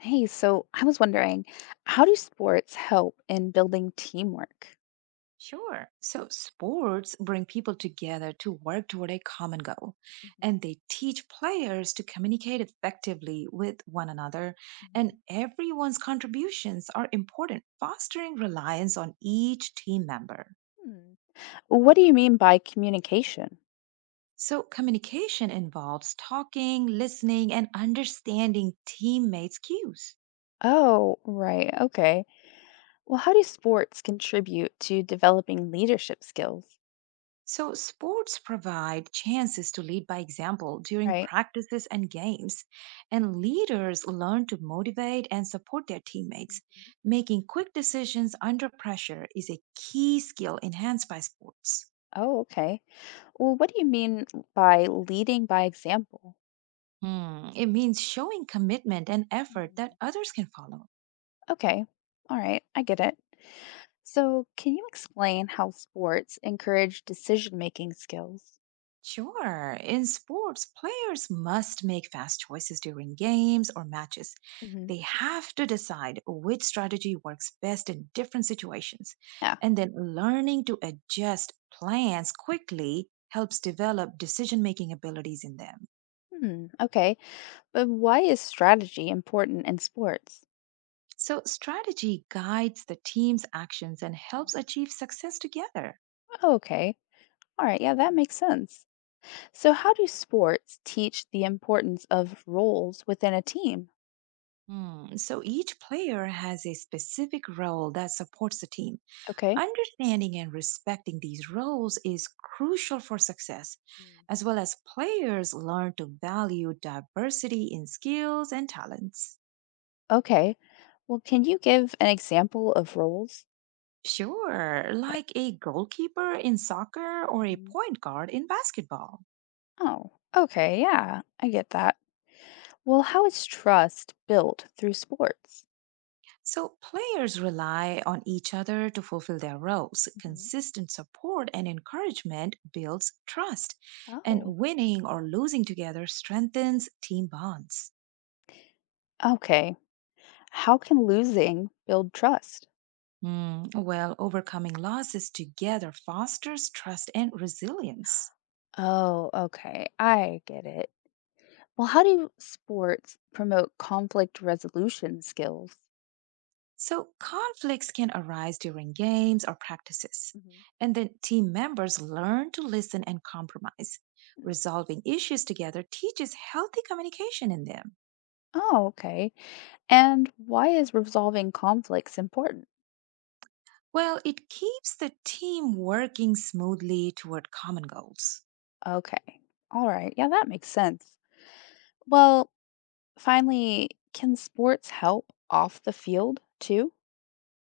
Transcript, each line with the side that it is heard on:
left: Hey, so I was wondering, how do sports help in building teamwork?
right: Sure. So sports bring people together to work toward a common goal,
left: Mhm.
right: and they teach players to communicate effectively with one another,
left: Mhm.
right: and everyone's contributions are important, fostering reliance on each team member.
left: Hmm. What do you mean by communication?
right: So communication involves talking, listening, and understanding teammates' cues.
left: Oh, right. Okay. Well, how do sports contribute to developing leadership skills?
right: So, sports provide chances to lead by example during
left: Right.
right: practices and games, and leaders learn to motivate and support their teammates.
left: Mhm.
right: Making quick decisions under pressure is a key skill enhanced by sports.
left: Oh, okay. Well, what do you mean by leading by example?
right: Hmm, it means showing commitment and effort that
left: Mhm.
right: others can follow.
left: Okay. All right. I get it. So, can you explain how sports encourage decision-making skills?
right: Sure. In sports, players must make fast choices during games or matches.
left: Hmm.
right: They have to decide which strategy works best in different situations.
left: Yeah.
right: And then learning to adjust plans quickly helps develop decision making abilities in them.
left: Hmm, okay. But why is strategy important in sports?
right: So, strategy guides the team's actions and helps achieve success together.
left: Okay. All right. Yeah, that makes sense. So, how do sports teach the importance of roles within a team?
right: Hmm, so, each player has a specific role that supports the team.
left: Okay.
right: Understanding and respecting these roles is crucial for success, as well as players learn to value diversity in skills and talents.
left: Okay. Well, can you give an example of roles?
right: Sure,
left: Okay.
right: like a goalkeeper in soccer or a
left: Hmm.
right: point guard in basketball.
left: Oh, okay. Yeah, I get that. Well, how is trust built through sports?
right: So, players rely on each other to fulfill their roles.
left: Hmm.
right: Consistent support and encouragement builds trust, and
left: Oh,
right: winning or losing together strengthens team bonds.
left: okay. How can losing build trust?
right: Mm, well, overcoming losses together fosters trust and resilience.
left: Oh, okay. I get it. Well, how do sports promote conflict resolution skills?
right: So, conflicts can arise during games or practices.
left: Mhm.
right: And then team members learn to listen and compromise.
left: Mm.
right: Resolving issues together teaches healthy communication in them.
left: Oh, okay. And why is resolving conflicts important?
right: Well, it keeps the team working smoothly toward common goals.
left: Okay. All right. Yeah, that makes sense. Well, finally, can sports help off the field too?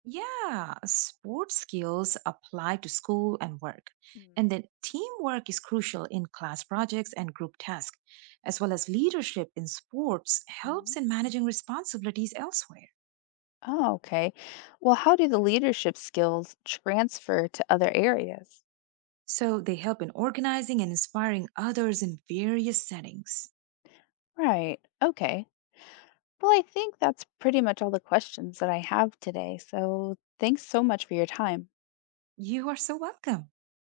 right: Yeah, sports skills apply to school and work.
left: Mm.
right: And then teamwork is crucial in class projects and group tasks, as well as leadership in sports
left: Mhm.
right: helps in managing responsibilities elsewhere.
left: Oh, okay. Well, how do the leadership skills transfer to other areas?
right: So they help in organizing and inspiring others in various settings.
left: Right. Okay. Well, I think that's pretty much all the questions that I have today. So thanks so much for your time.
right: You are so welcome.